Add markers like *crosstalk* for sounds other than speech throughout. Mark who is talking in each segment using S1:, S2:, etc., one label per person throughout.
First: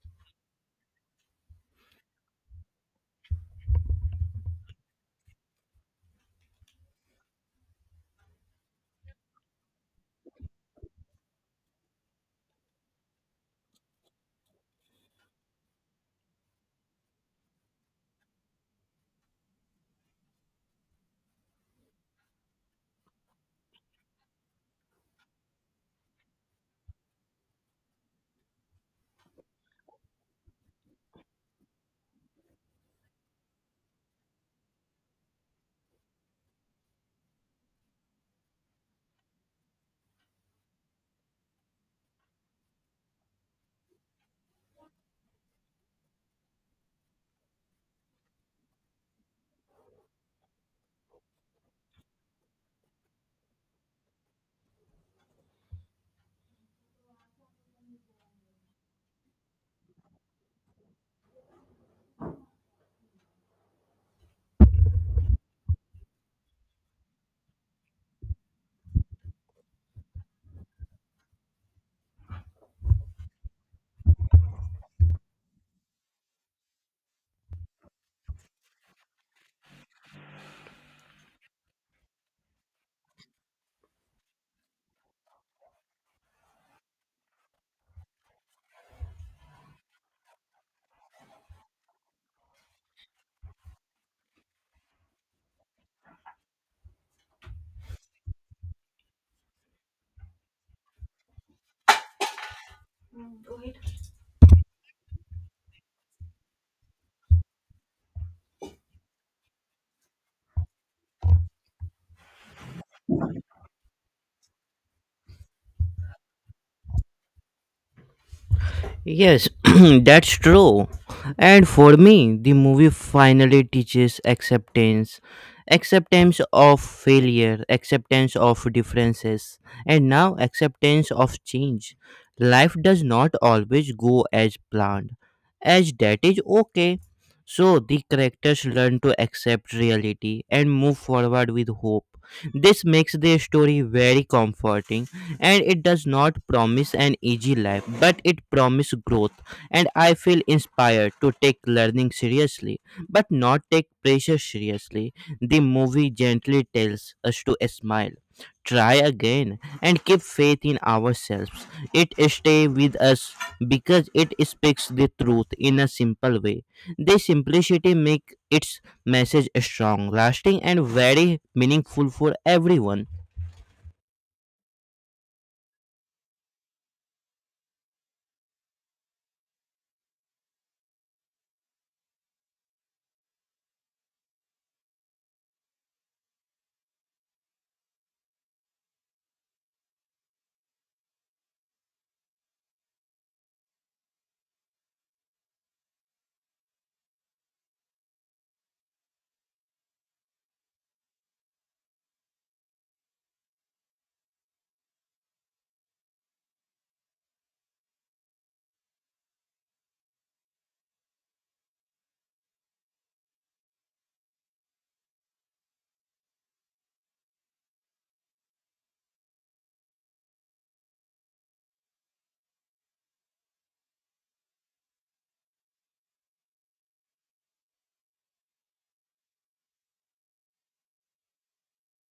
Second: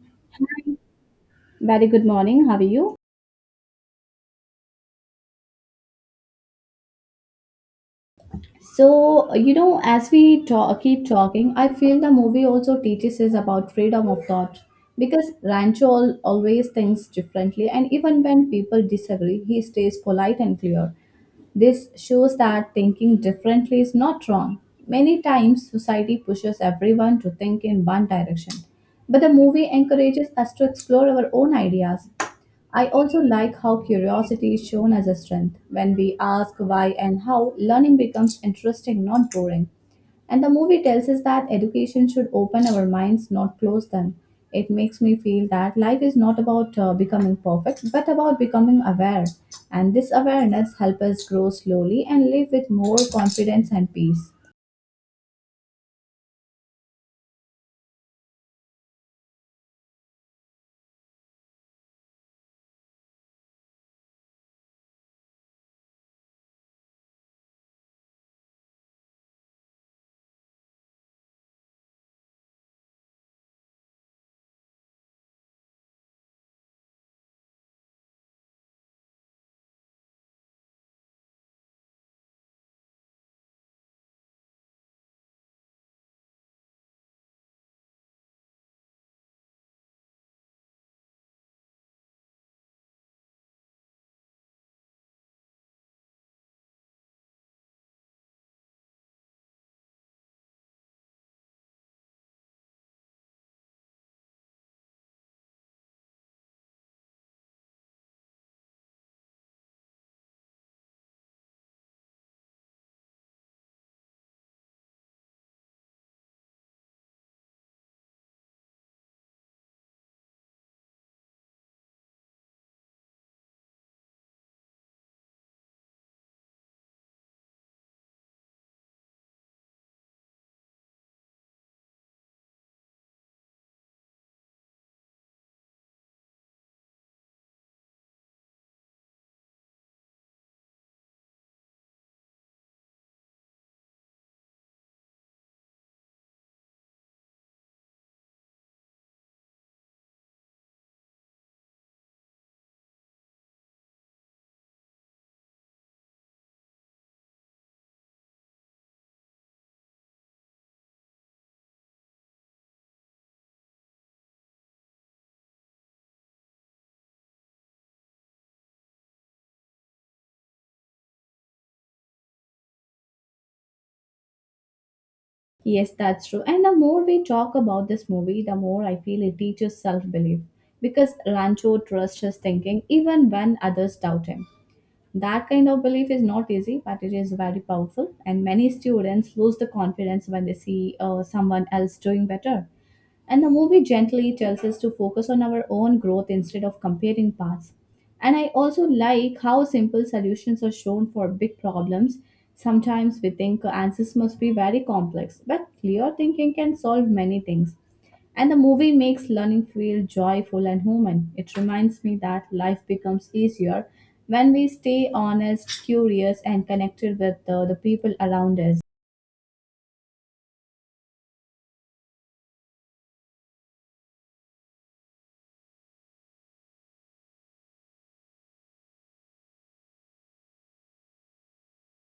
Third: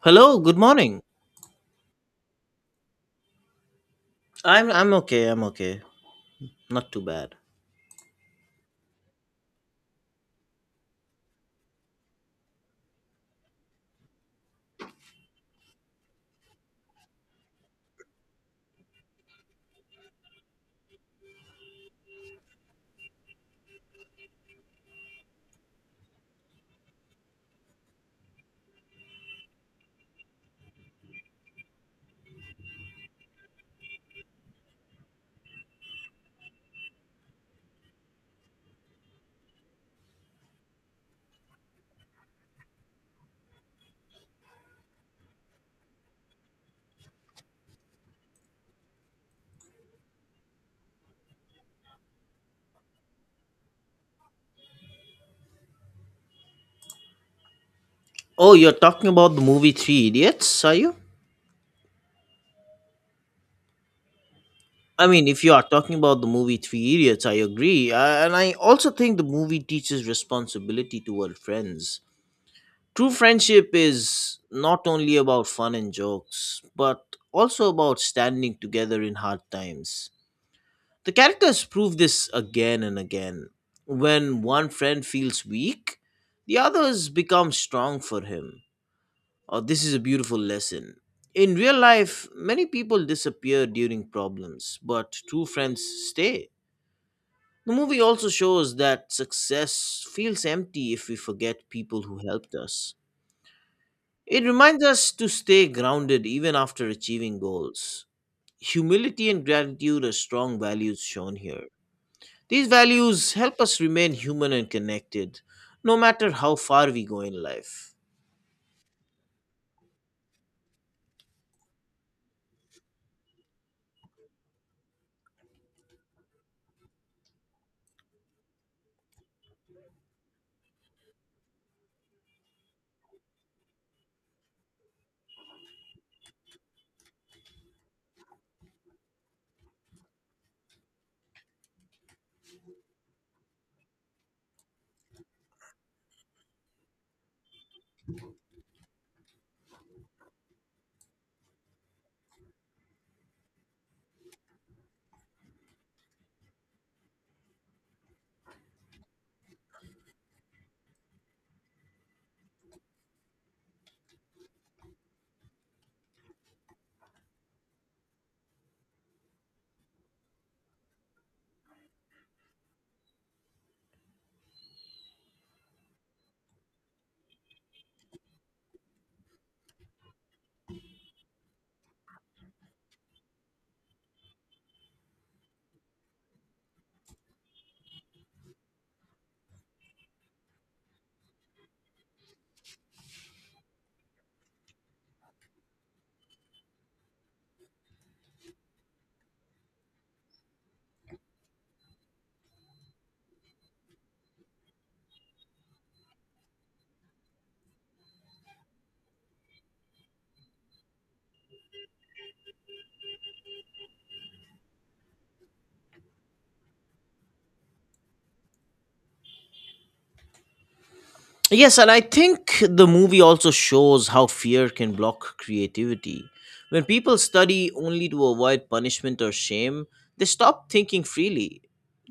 S1: Hello, good morning.
S2: Very good morning. How are you?
S1: I'm okay. I'm okay. Not too bad.
S2: As we talk, keep talking, I feel the movie also teaches us about freedom of thought because Rancho always thinks differently, and even when people disagree, he stays polite and clear. This shows that thinking differently is not wrong. Many times, society pushes everyone to think in one direction, but the movie encourages us to explore our own ideas. I also like how curiosity is shown as a strength. When we ask why and how, learning becomes interesting, not boring. And the movie tells us that education should open our minds, not close them. It makes me feel that life is not about becoming perfect, but about becoming aware. And this awareness helps us grow slowly and live with more confidence and peace.
S1: Oh, you're talking about the movie Three Idiots, are you? I mean, if you are talking about the movie Three Idiots, I agree. And I also think the movie teaches responsibility toward friends. True friendship is not only about fun and jokes, but also about standing together in hard times. The characters prove this again and again. When one friend feels weak, the others become strong for him. Oh, this is a beautiful lesson. In real life, many people disappear during problems, but true friends stay. The movie also shows that success feels empty if we forget people who helped us.
S3: Mm, go ahead.
S1: It reminds us to stay grounded even after achieving goals. Humility and gratitude are strong values shown here. These values help us remain human and connected, no matter how far we go in life.
S3: Yes, *clears throat* that's true. And for me, the movie finally teaches acceptance of failure, acceptance of differences, and now acceptance of change. Life does not always go as planned, as that is okay. So the characters learn to accept reality and move forward with hope. This makes the story very comforting, and it does not promise an easy life but it promises growth, and I feel inspired to take learning seriously but not take pressure seriously. The movie gently tells us to smile, try again, and keep faith in ourselves. It stays with us because it speaks the truth in a simple way. The simplicity makes its message strong, lasting, and very meaningful for everyone.
S2: Yes, that's true. And the more we talk about this movie, the more I feel it teaches self belief. Because Rancho trusts his thinking even when others doubt him. That kind of belief is not easy, but it is very powerful. And many students lose the confidence when they see someone else doing better. And the movie gently tells us to focus on our own growth instead of comparing paths. And I also like how simple solutions are shown for big problems. Sometimes we think answers must be very complex, but clear thinking can solve many things. And the movie makes learning feel joyful and human. It reminds me that life becomes easier when we stay honest, curious, and connected with the people around us.
S1: Yes, and I think the movie also shows how fear can block creativity. When people study only to avoid punishment or shame, they stop thinking freely.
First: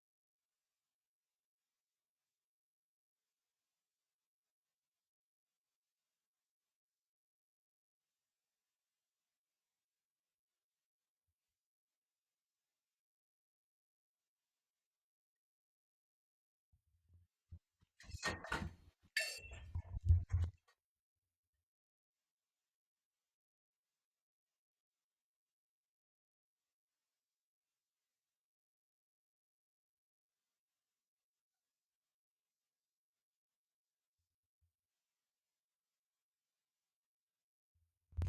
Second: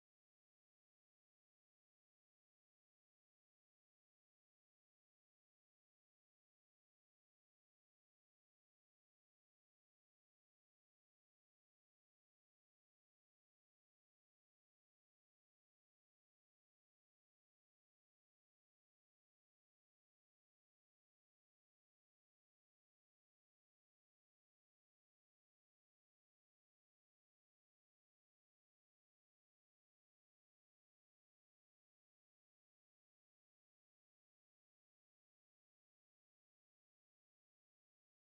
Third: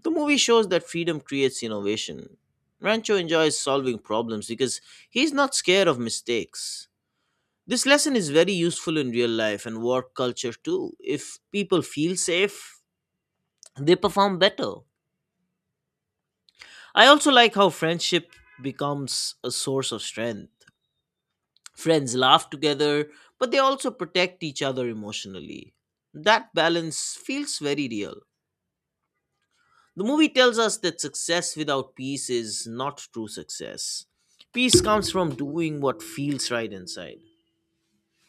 S1: The movie shows that freedom creates innovation. Rancho enjoys solving problems because he's not scared of mistakes. This lesson is very useful in real life and work culture too. If people feel safe, they perform better. I also like how friendship becomes a source of strength. Friends laugh together, but they also protect each other emotionally. That balance feels very real. The movie tells us that success without peace is not true success. Peace comes from doing what feels right inside.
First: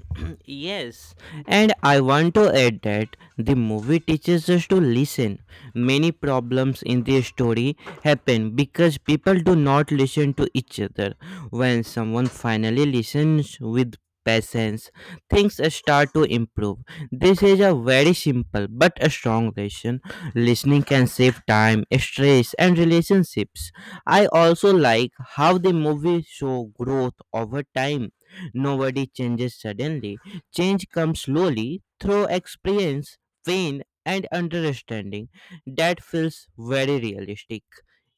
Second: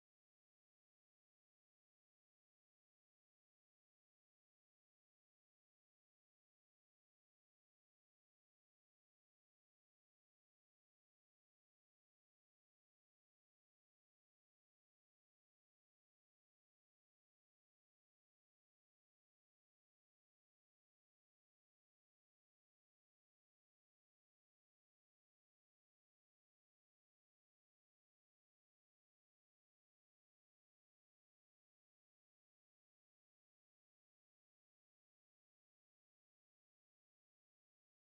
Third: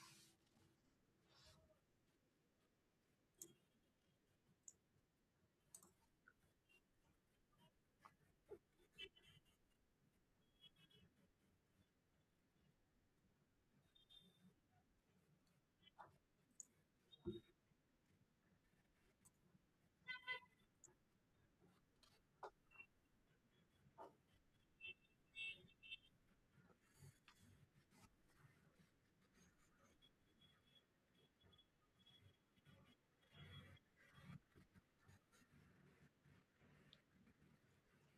S3: *clears throat* Yes, and I want to add that the movie teaches us to listen. Many problems in the story happen because people do not listen to each other. When someone finally listens with patience, things start to improve. This is a very simple but a strong lesson. Listening can save time, stress, and relationships. I also like how the movie show growth over time. Nobody changes suddenly. Change comes slowly through experience, pain, and understanding. That feels very realistic.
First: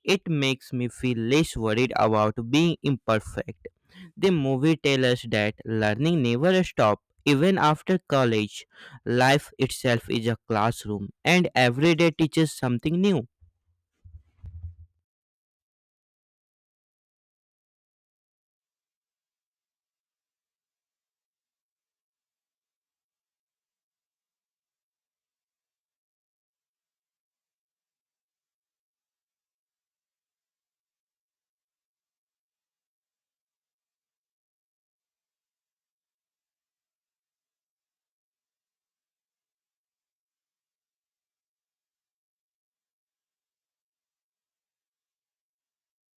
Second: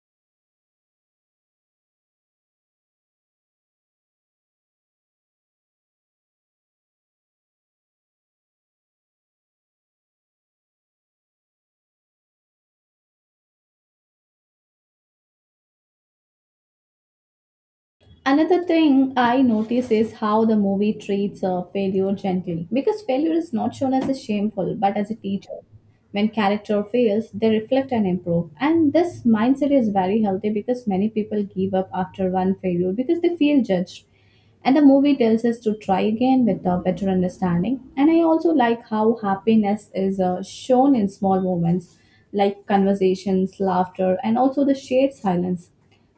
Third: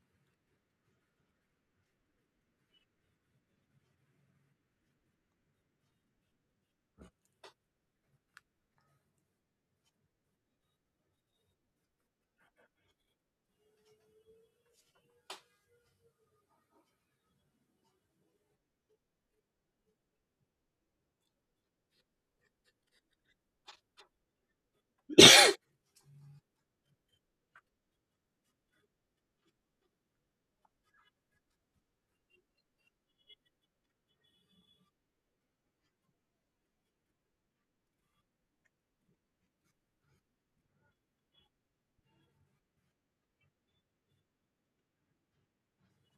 S3: It makes me feel less worried about being imperfect. The movie tells us that learning never stops. Even after college, life itself is a classroom, and every day teaches something new.
S2: Another thing I notice is how the movie treats failure gently because failure is not shown as a shameful but as a teacher. When character fails, they reflect and improve. And this mindset is very healthy because many people give up after one failure because they feel judged. And the movie tells us to try again with a better understanding. And I also like how happiness is shown in small moments like conversations, laughter, and also the shared silence.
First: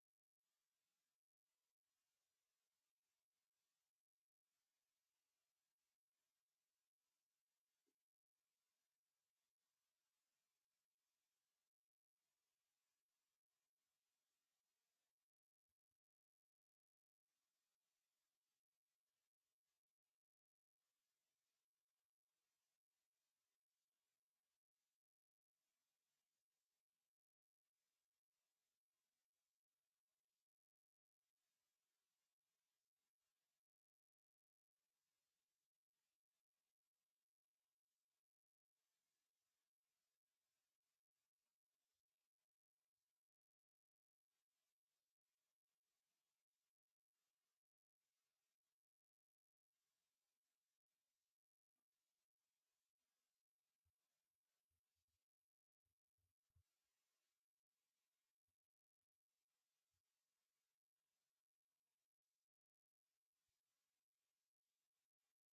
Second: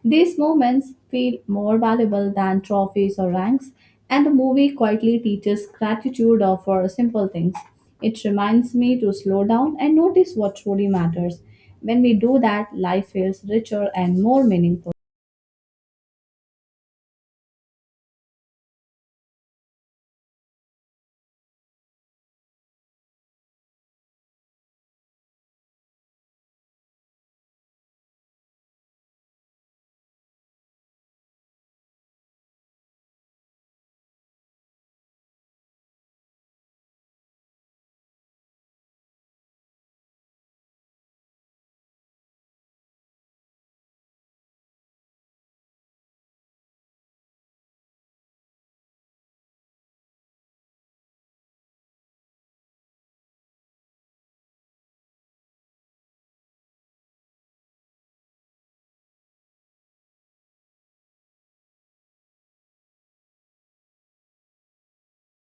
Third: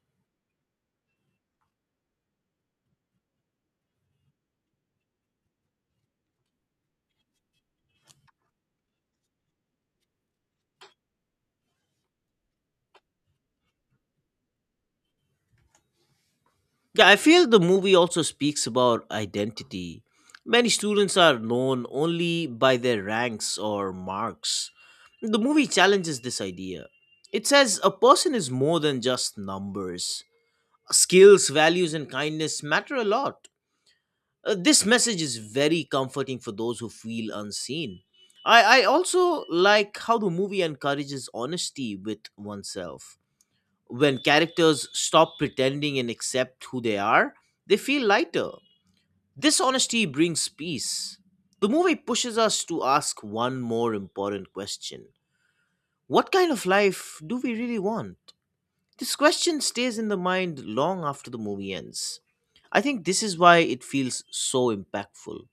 S2: These moments feel more valuable than trophies or ranks, and the movie quietly teaches gratitude for simple things. It reminds me to slow down and notice what truly matters. When we do that, life feels richer and more meaningful.
S1: Yeah, I feel the movie also speaks about identity. Many students are known only by their ranks or marks. The movie challenges this idea. It says a person is more than just numbers. Skills, values, and kindness matter a lot. This message is very comforting for those who feel unseen. I also like how the movie encourages honesty with oneself. When characters stop pretending and accept who they are, they feel lighter. This honesty brings peace. The movie pushes us to ask one more important question. What kind of life do we really want? This question stays in the mind long after the movie ends. I think this is why it feels so impactful.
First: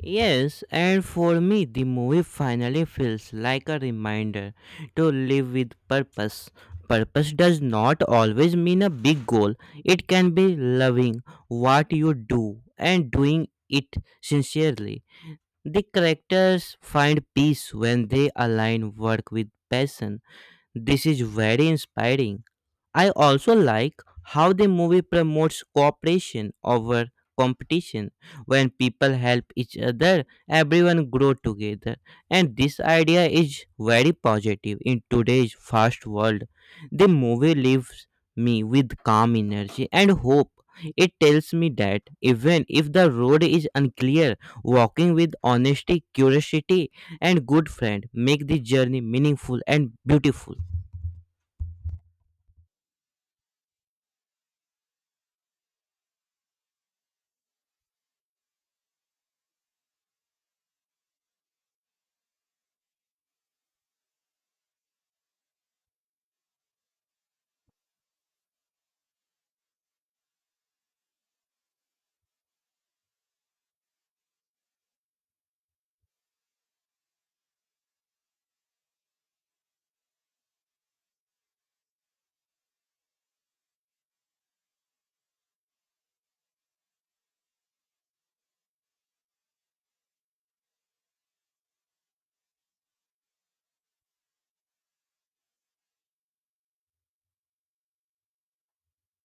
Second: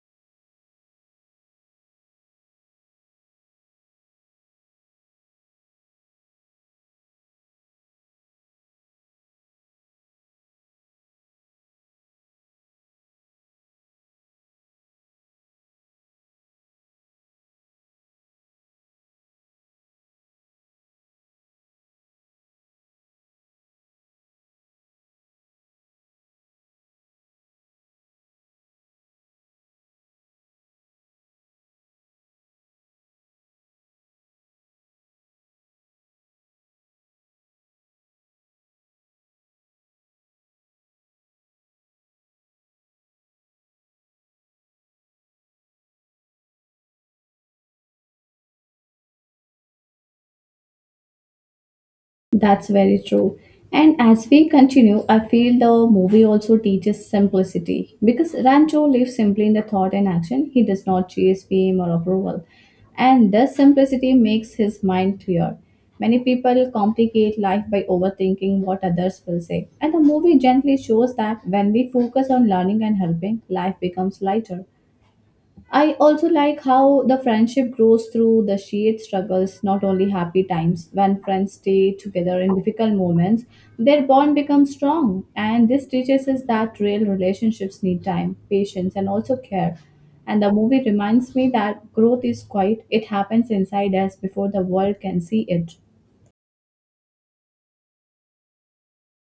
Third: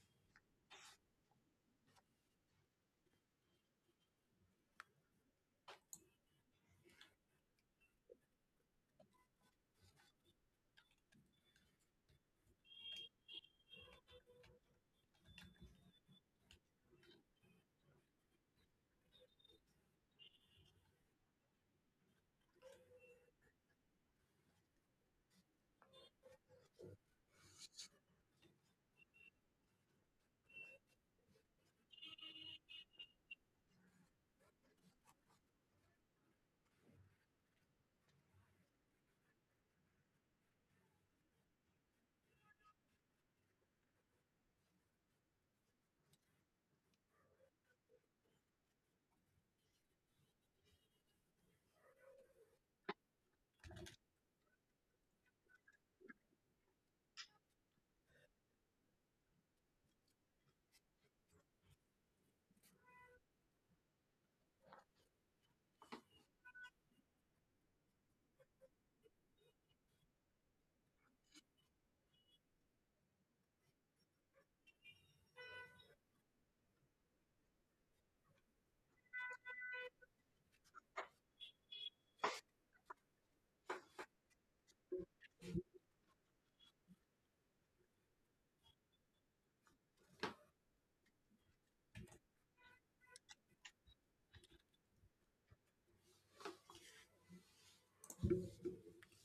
S3: Yes, and for me, the movie finally feels like a reminder to live with purpose. Purpose does not always mean a big goal, it can be loving what you do and doing it sincerely. The characters find peace when they align work with passion. This is very inspiring. I also like how the movie promotes cooperation over competition. When people help each other, everyone grow together. And this idea is very positive in today's fast world. The movie leaves me with calm energy and hope. It tells me that even if the road is unclear, walking with honesty, curiosity, and good friend make the journey meaningful and beautiful.
S2: That's very true. And as we continue, I feel the movie also teaches simplicity because Rancho lives simply in the thought and action. He does not chase fame or approval. And this simplicity makes his mind clear. Many people complicate life by overthinking what others will say. And the movie gently shows that when we focus on learning and helping, life becomes lighter. I also like how the friendship grows through the shared struggles, not only happy times. When friends stay together in difficult moments, their bond becomes strong. And this teaches us that real relationships need time, patience, and also care. And the movie reminds me that growth is quiet, it happens inside us before the world can see it.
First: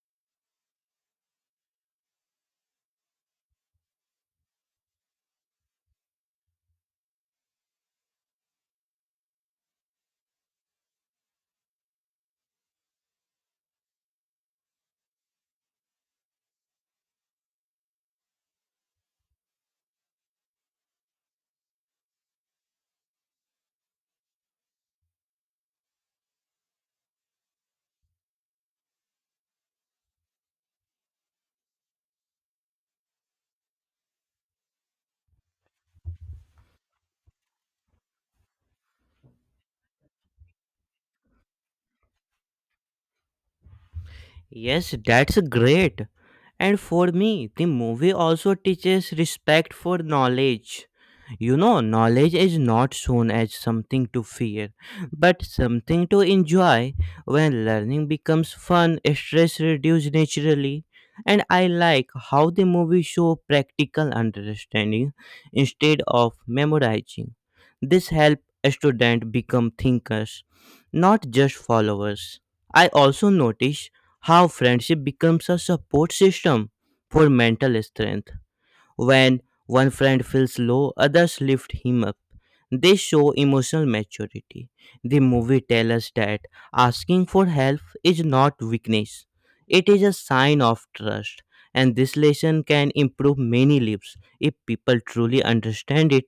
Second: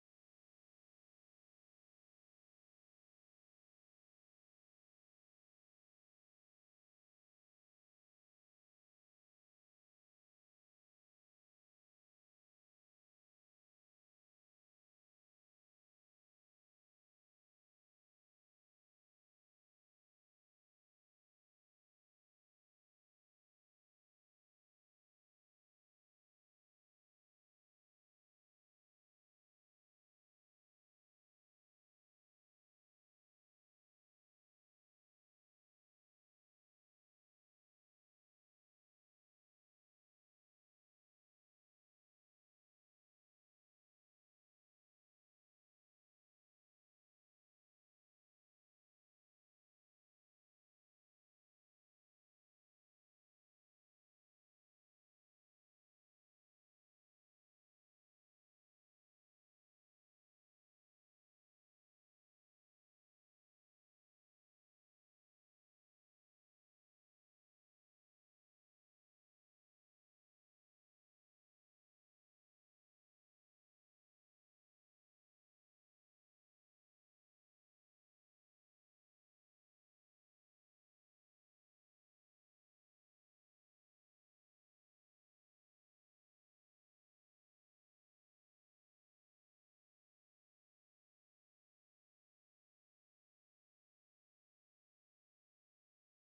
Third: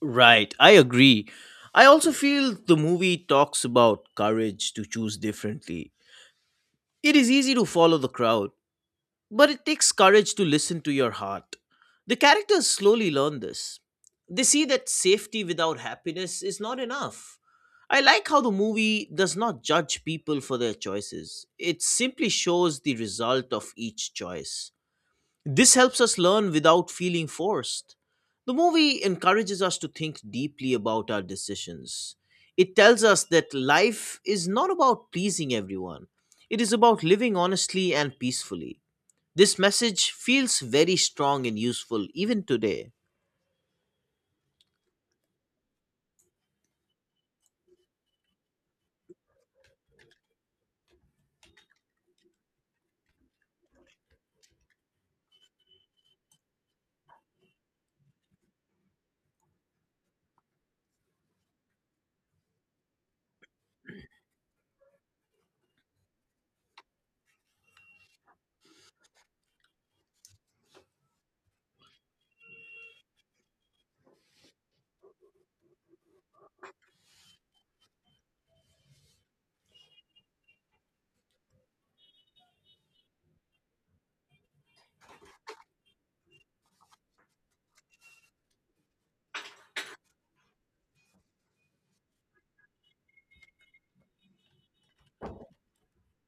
S1: Right, I agree. I also feel the movie talks about courage to choose differently. It is easy to follow the crowd, but it takes courage to listen to your heart. The characters slowly learn this. They see that safety without happiness is not enough. I like how the movie does not judge people for their choices. It simply shows the result of each choice. This helps us learn without feeling forced. The movie encourages us to think deeply about our decisions. It tells us that life is not about pleasing everyone. It is about living honestly and peacefully. This message feels very strong and useful even today.
S3: Yes, that's great. And for me, the movie also teaches respect for knowledge. You know knowledge is not shown as something to fear, but something to enjoy. When learning becomes fun, stress reduces naturally. And I like how the movie show practical understanding instead of memorizing. This helps students become thinkers, not just followers. I also notice how friendship becomes a support system for mental strength. When one friend feels low, others lift him up. They show emotional maturity. The movie tells us that asking for help is not weakness, it is a sign of trust. And this lesson can improve many lives if people truly understand it.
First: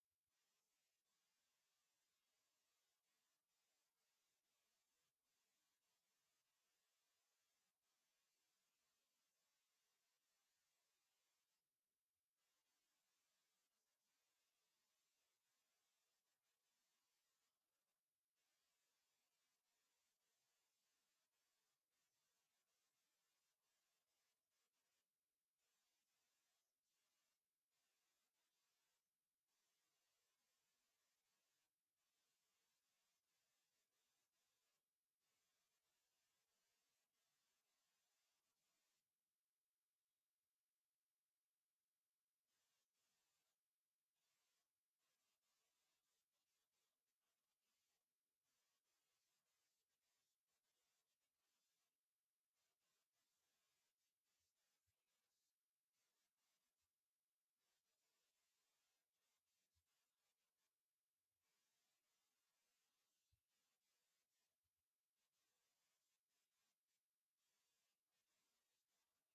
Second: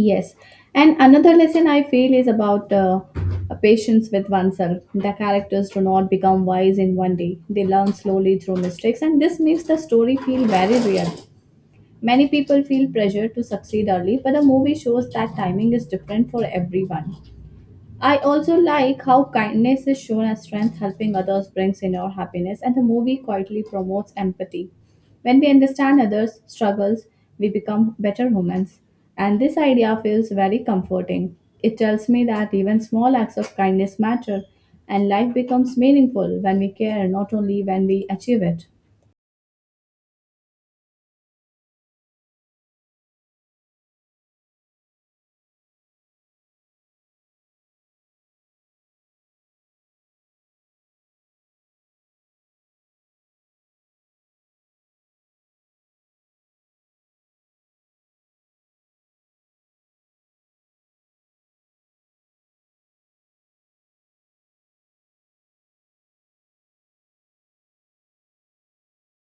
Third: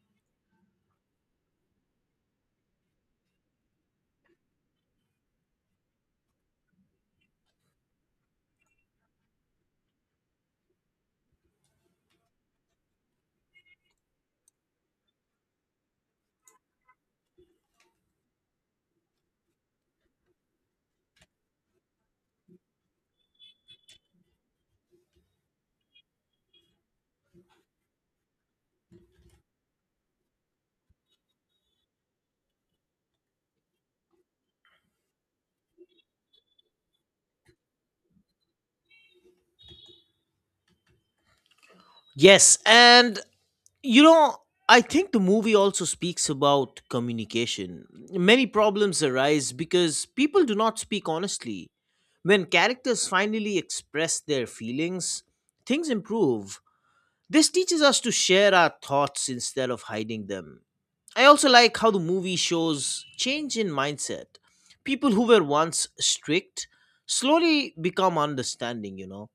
S2: Yes. And another lesson I feel is about patience with oneself. The characters do not become wise in one day, they learn slowly through mistakes, and this makes the story feel very real. Many people feel pressure to succeed early, but the movie shows that timing is different for everyone. I also like how kindness is shown as strength, helping others brings inner happiness, and the movie quietly promotes empathy. When we understand others' struggles, we become better humans. And this idea feels very comforting. It tells me that even small acts of kindness matter, and life becomes meaningful when we care, not only when we achieve it.
S1: Yes, and you know, I think the movie also speaks about communication. Many problems arise because people do not speak honestly. When characters finally express their feelings, things improve. This teaches us to share our thoughts instead of hiding them. I also like how the movie shows change in mindset. People who were once strict slowly become understanding.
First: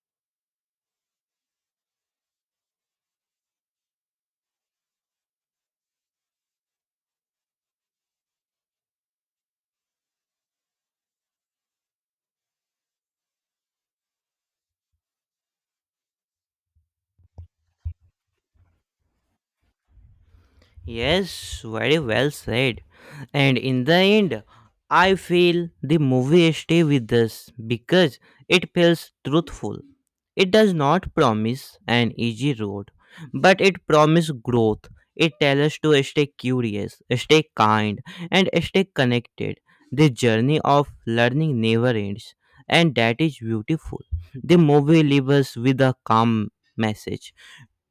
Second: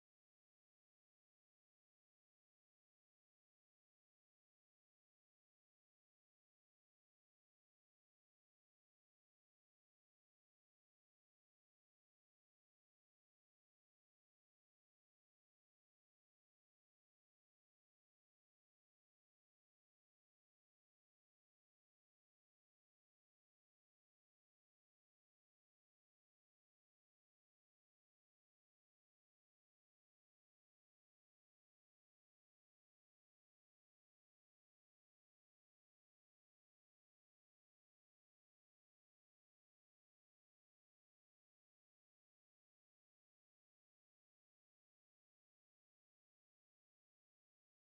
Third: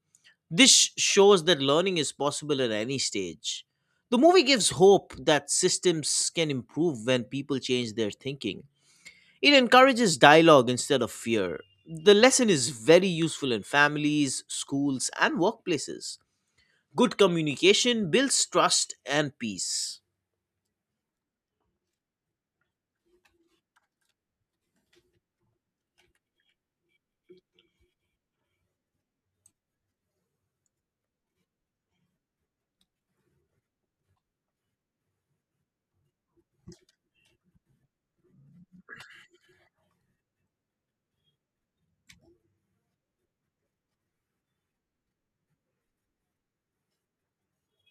S1: This shows that learning is possible at any stage. The movie gives hope that systems can improve when people change their thinking. It encourages dialogue instead of fear. The lesson is very useful in families, schools, and workplaces. Good communication builds trust and peace.
S3: Yes, very well said. And in the end, I feel the movie stay with us because it feels truthful. It does not promise an easy road, but it promises growth. It tells us to stay curious, stay kind, and stay connected. The journey of learning never ends, and that is beautiful. The movie leaves us with a calm message:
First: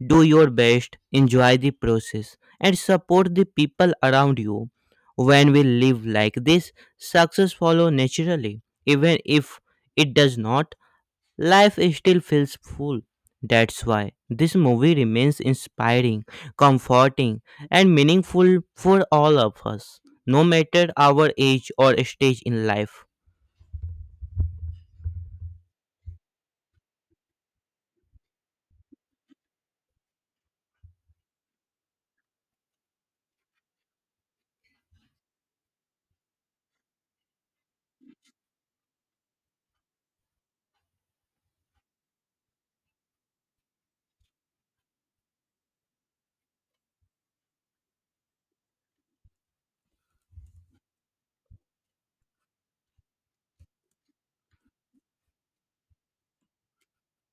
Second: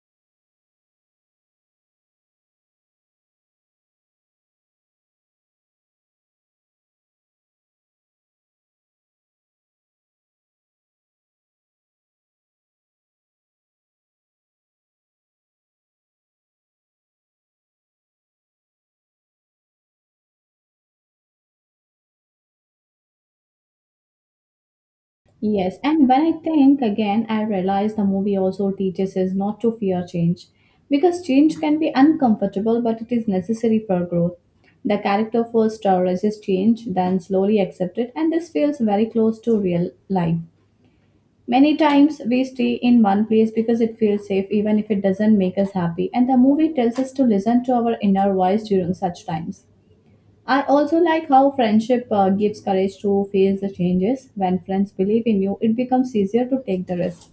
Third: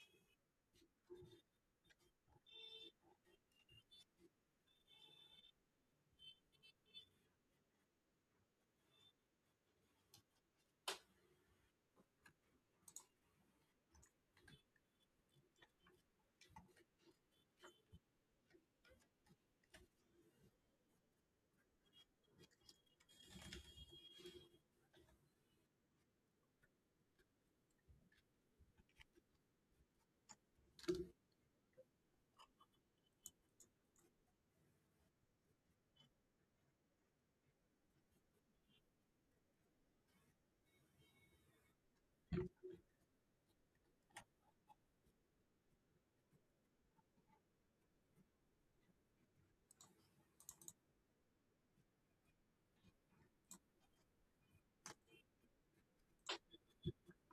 S3: do your best, enjoy the process, and support the people around you. When we live like this, success follows naturally. Even if it does not, life still feels full. That's why this movie remains inspiring, comforting, and meaningful for all of us, no matter our age or stage in life.
S2: Yes, and when I think again, I realize the movie also teaches us not to fear change because change can be uncomfortable but it is necessary for growth. The character first resists change, then slowly accepts it, and this feels very close to real life. Many times we stay in one place because it feels safe, even if it doesn't make us happy, and the movie tells us to listen to our inner voice during such times. I also like how friendship gives courage to face the changes. When friends believe in you, it becomes easier to take the risk.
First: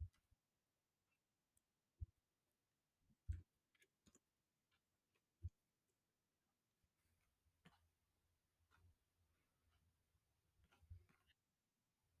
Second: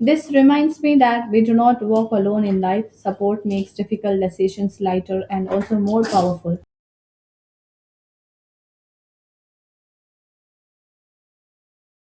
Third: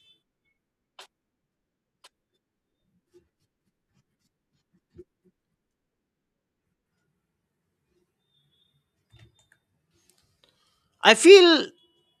S2: This reminds me that we do not walk alone in life. Support makes difficult decisions lighter and also more powerful.
S1: I feel,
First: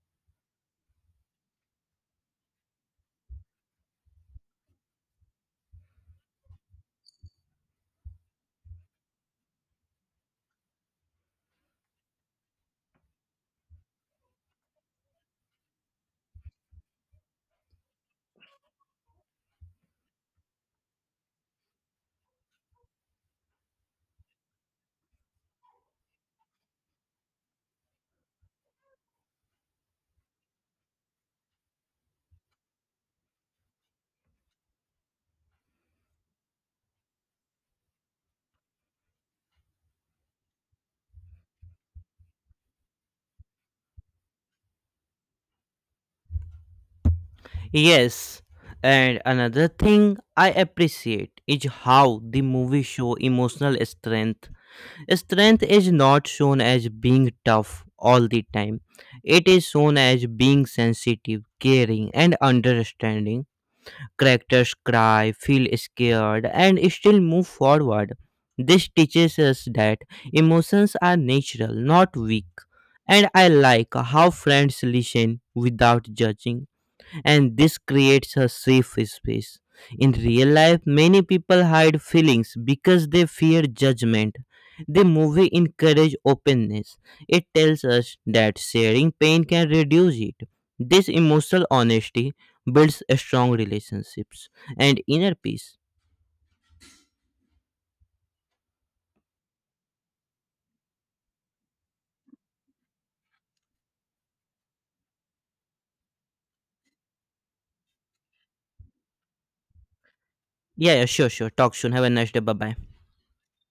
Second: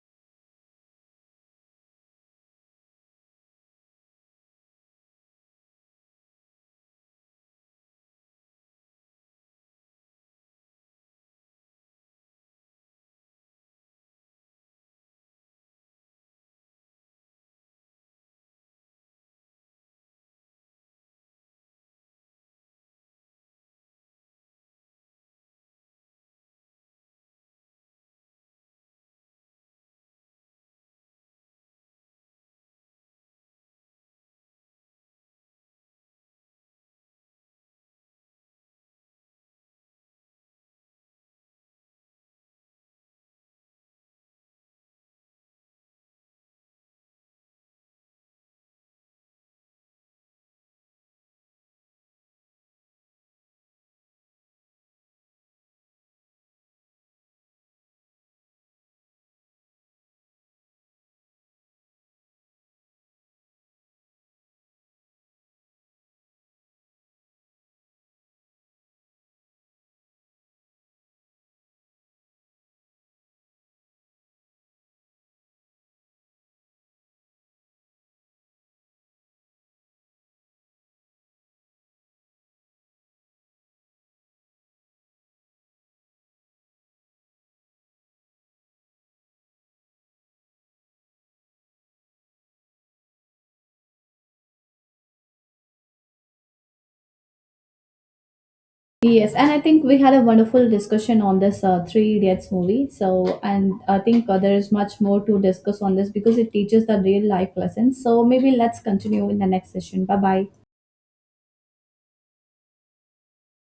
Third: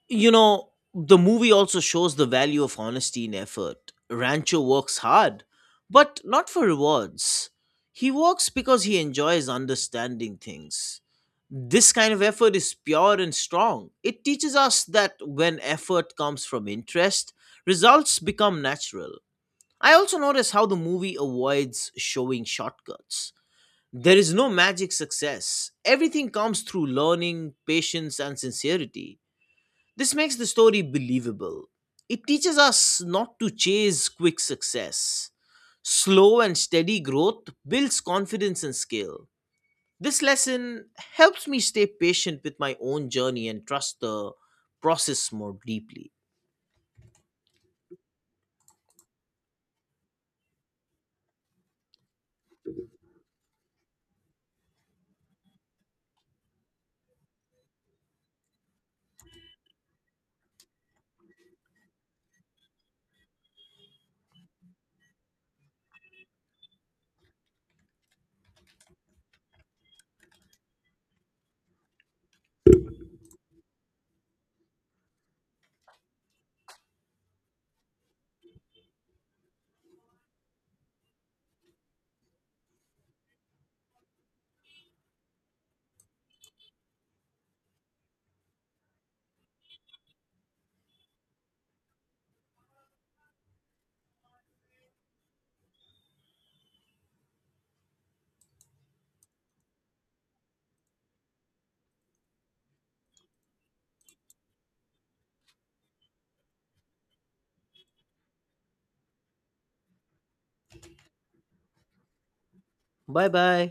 S1: you know, the movie also shows the value of honesty and effort. Rancho works hard, but not for rewards. He works because he enjoys understanding things. This kind of effort is pure and strong. It teaches us that when effort comes from interest, results become natural. I also notice how the movie avoids showing shortcuts. There is no magic success. Everything comes through learning, patience, and sincerity. This makes the story believable. It teaches us not to chase quick success. Slow and steady growth builds confidence and skill. This lesson helps me stay patient with my own journey and trust the process more deeply.
S3: Yes, and another thing I appreciate is how the movie show emotional strength. Strength is not shown as being tough all the time. It is shown as being sensitive, caring, and understanding. Characters cry, feel scared, and still move forward. This teaches us that emotions are natural, not weak. And I like how friends listen without judging, and this creates a safe space. In real life, many people hide feelings because they fear judgment. The movie encourages openness. It tells us that sharing pain can reduce it. This emotional honesty builds strong relationships and inner peace.
S2: Yes, and I think we had a wonderful discussion on this Three Idiots movie. So, and I think there is much more to discuss on this because it teaches the real life lessons. So, maybe let's continue in the next session. Bye bye.
S3: Yeah, yeah, sure, sure. Talk soon. Have a nice day. Bye bye.
S1: Bye bye.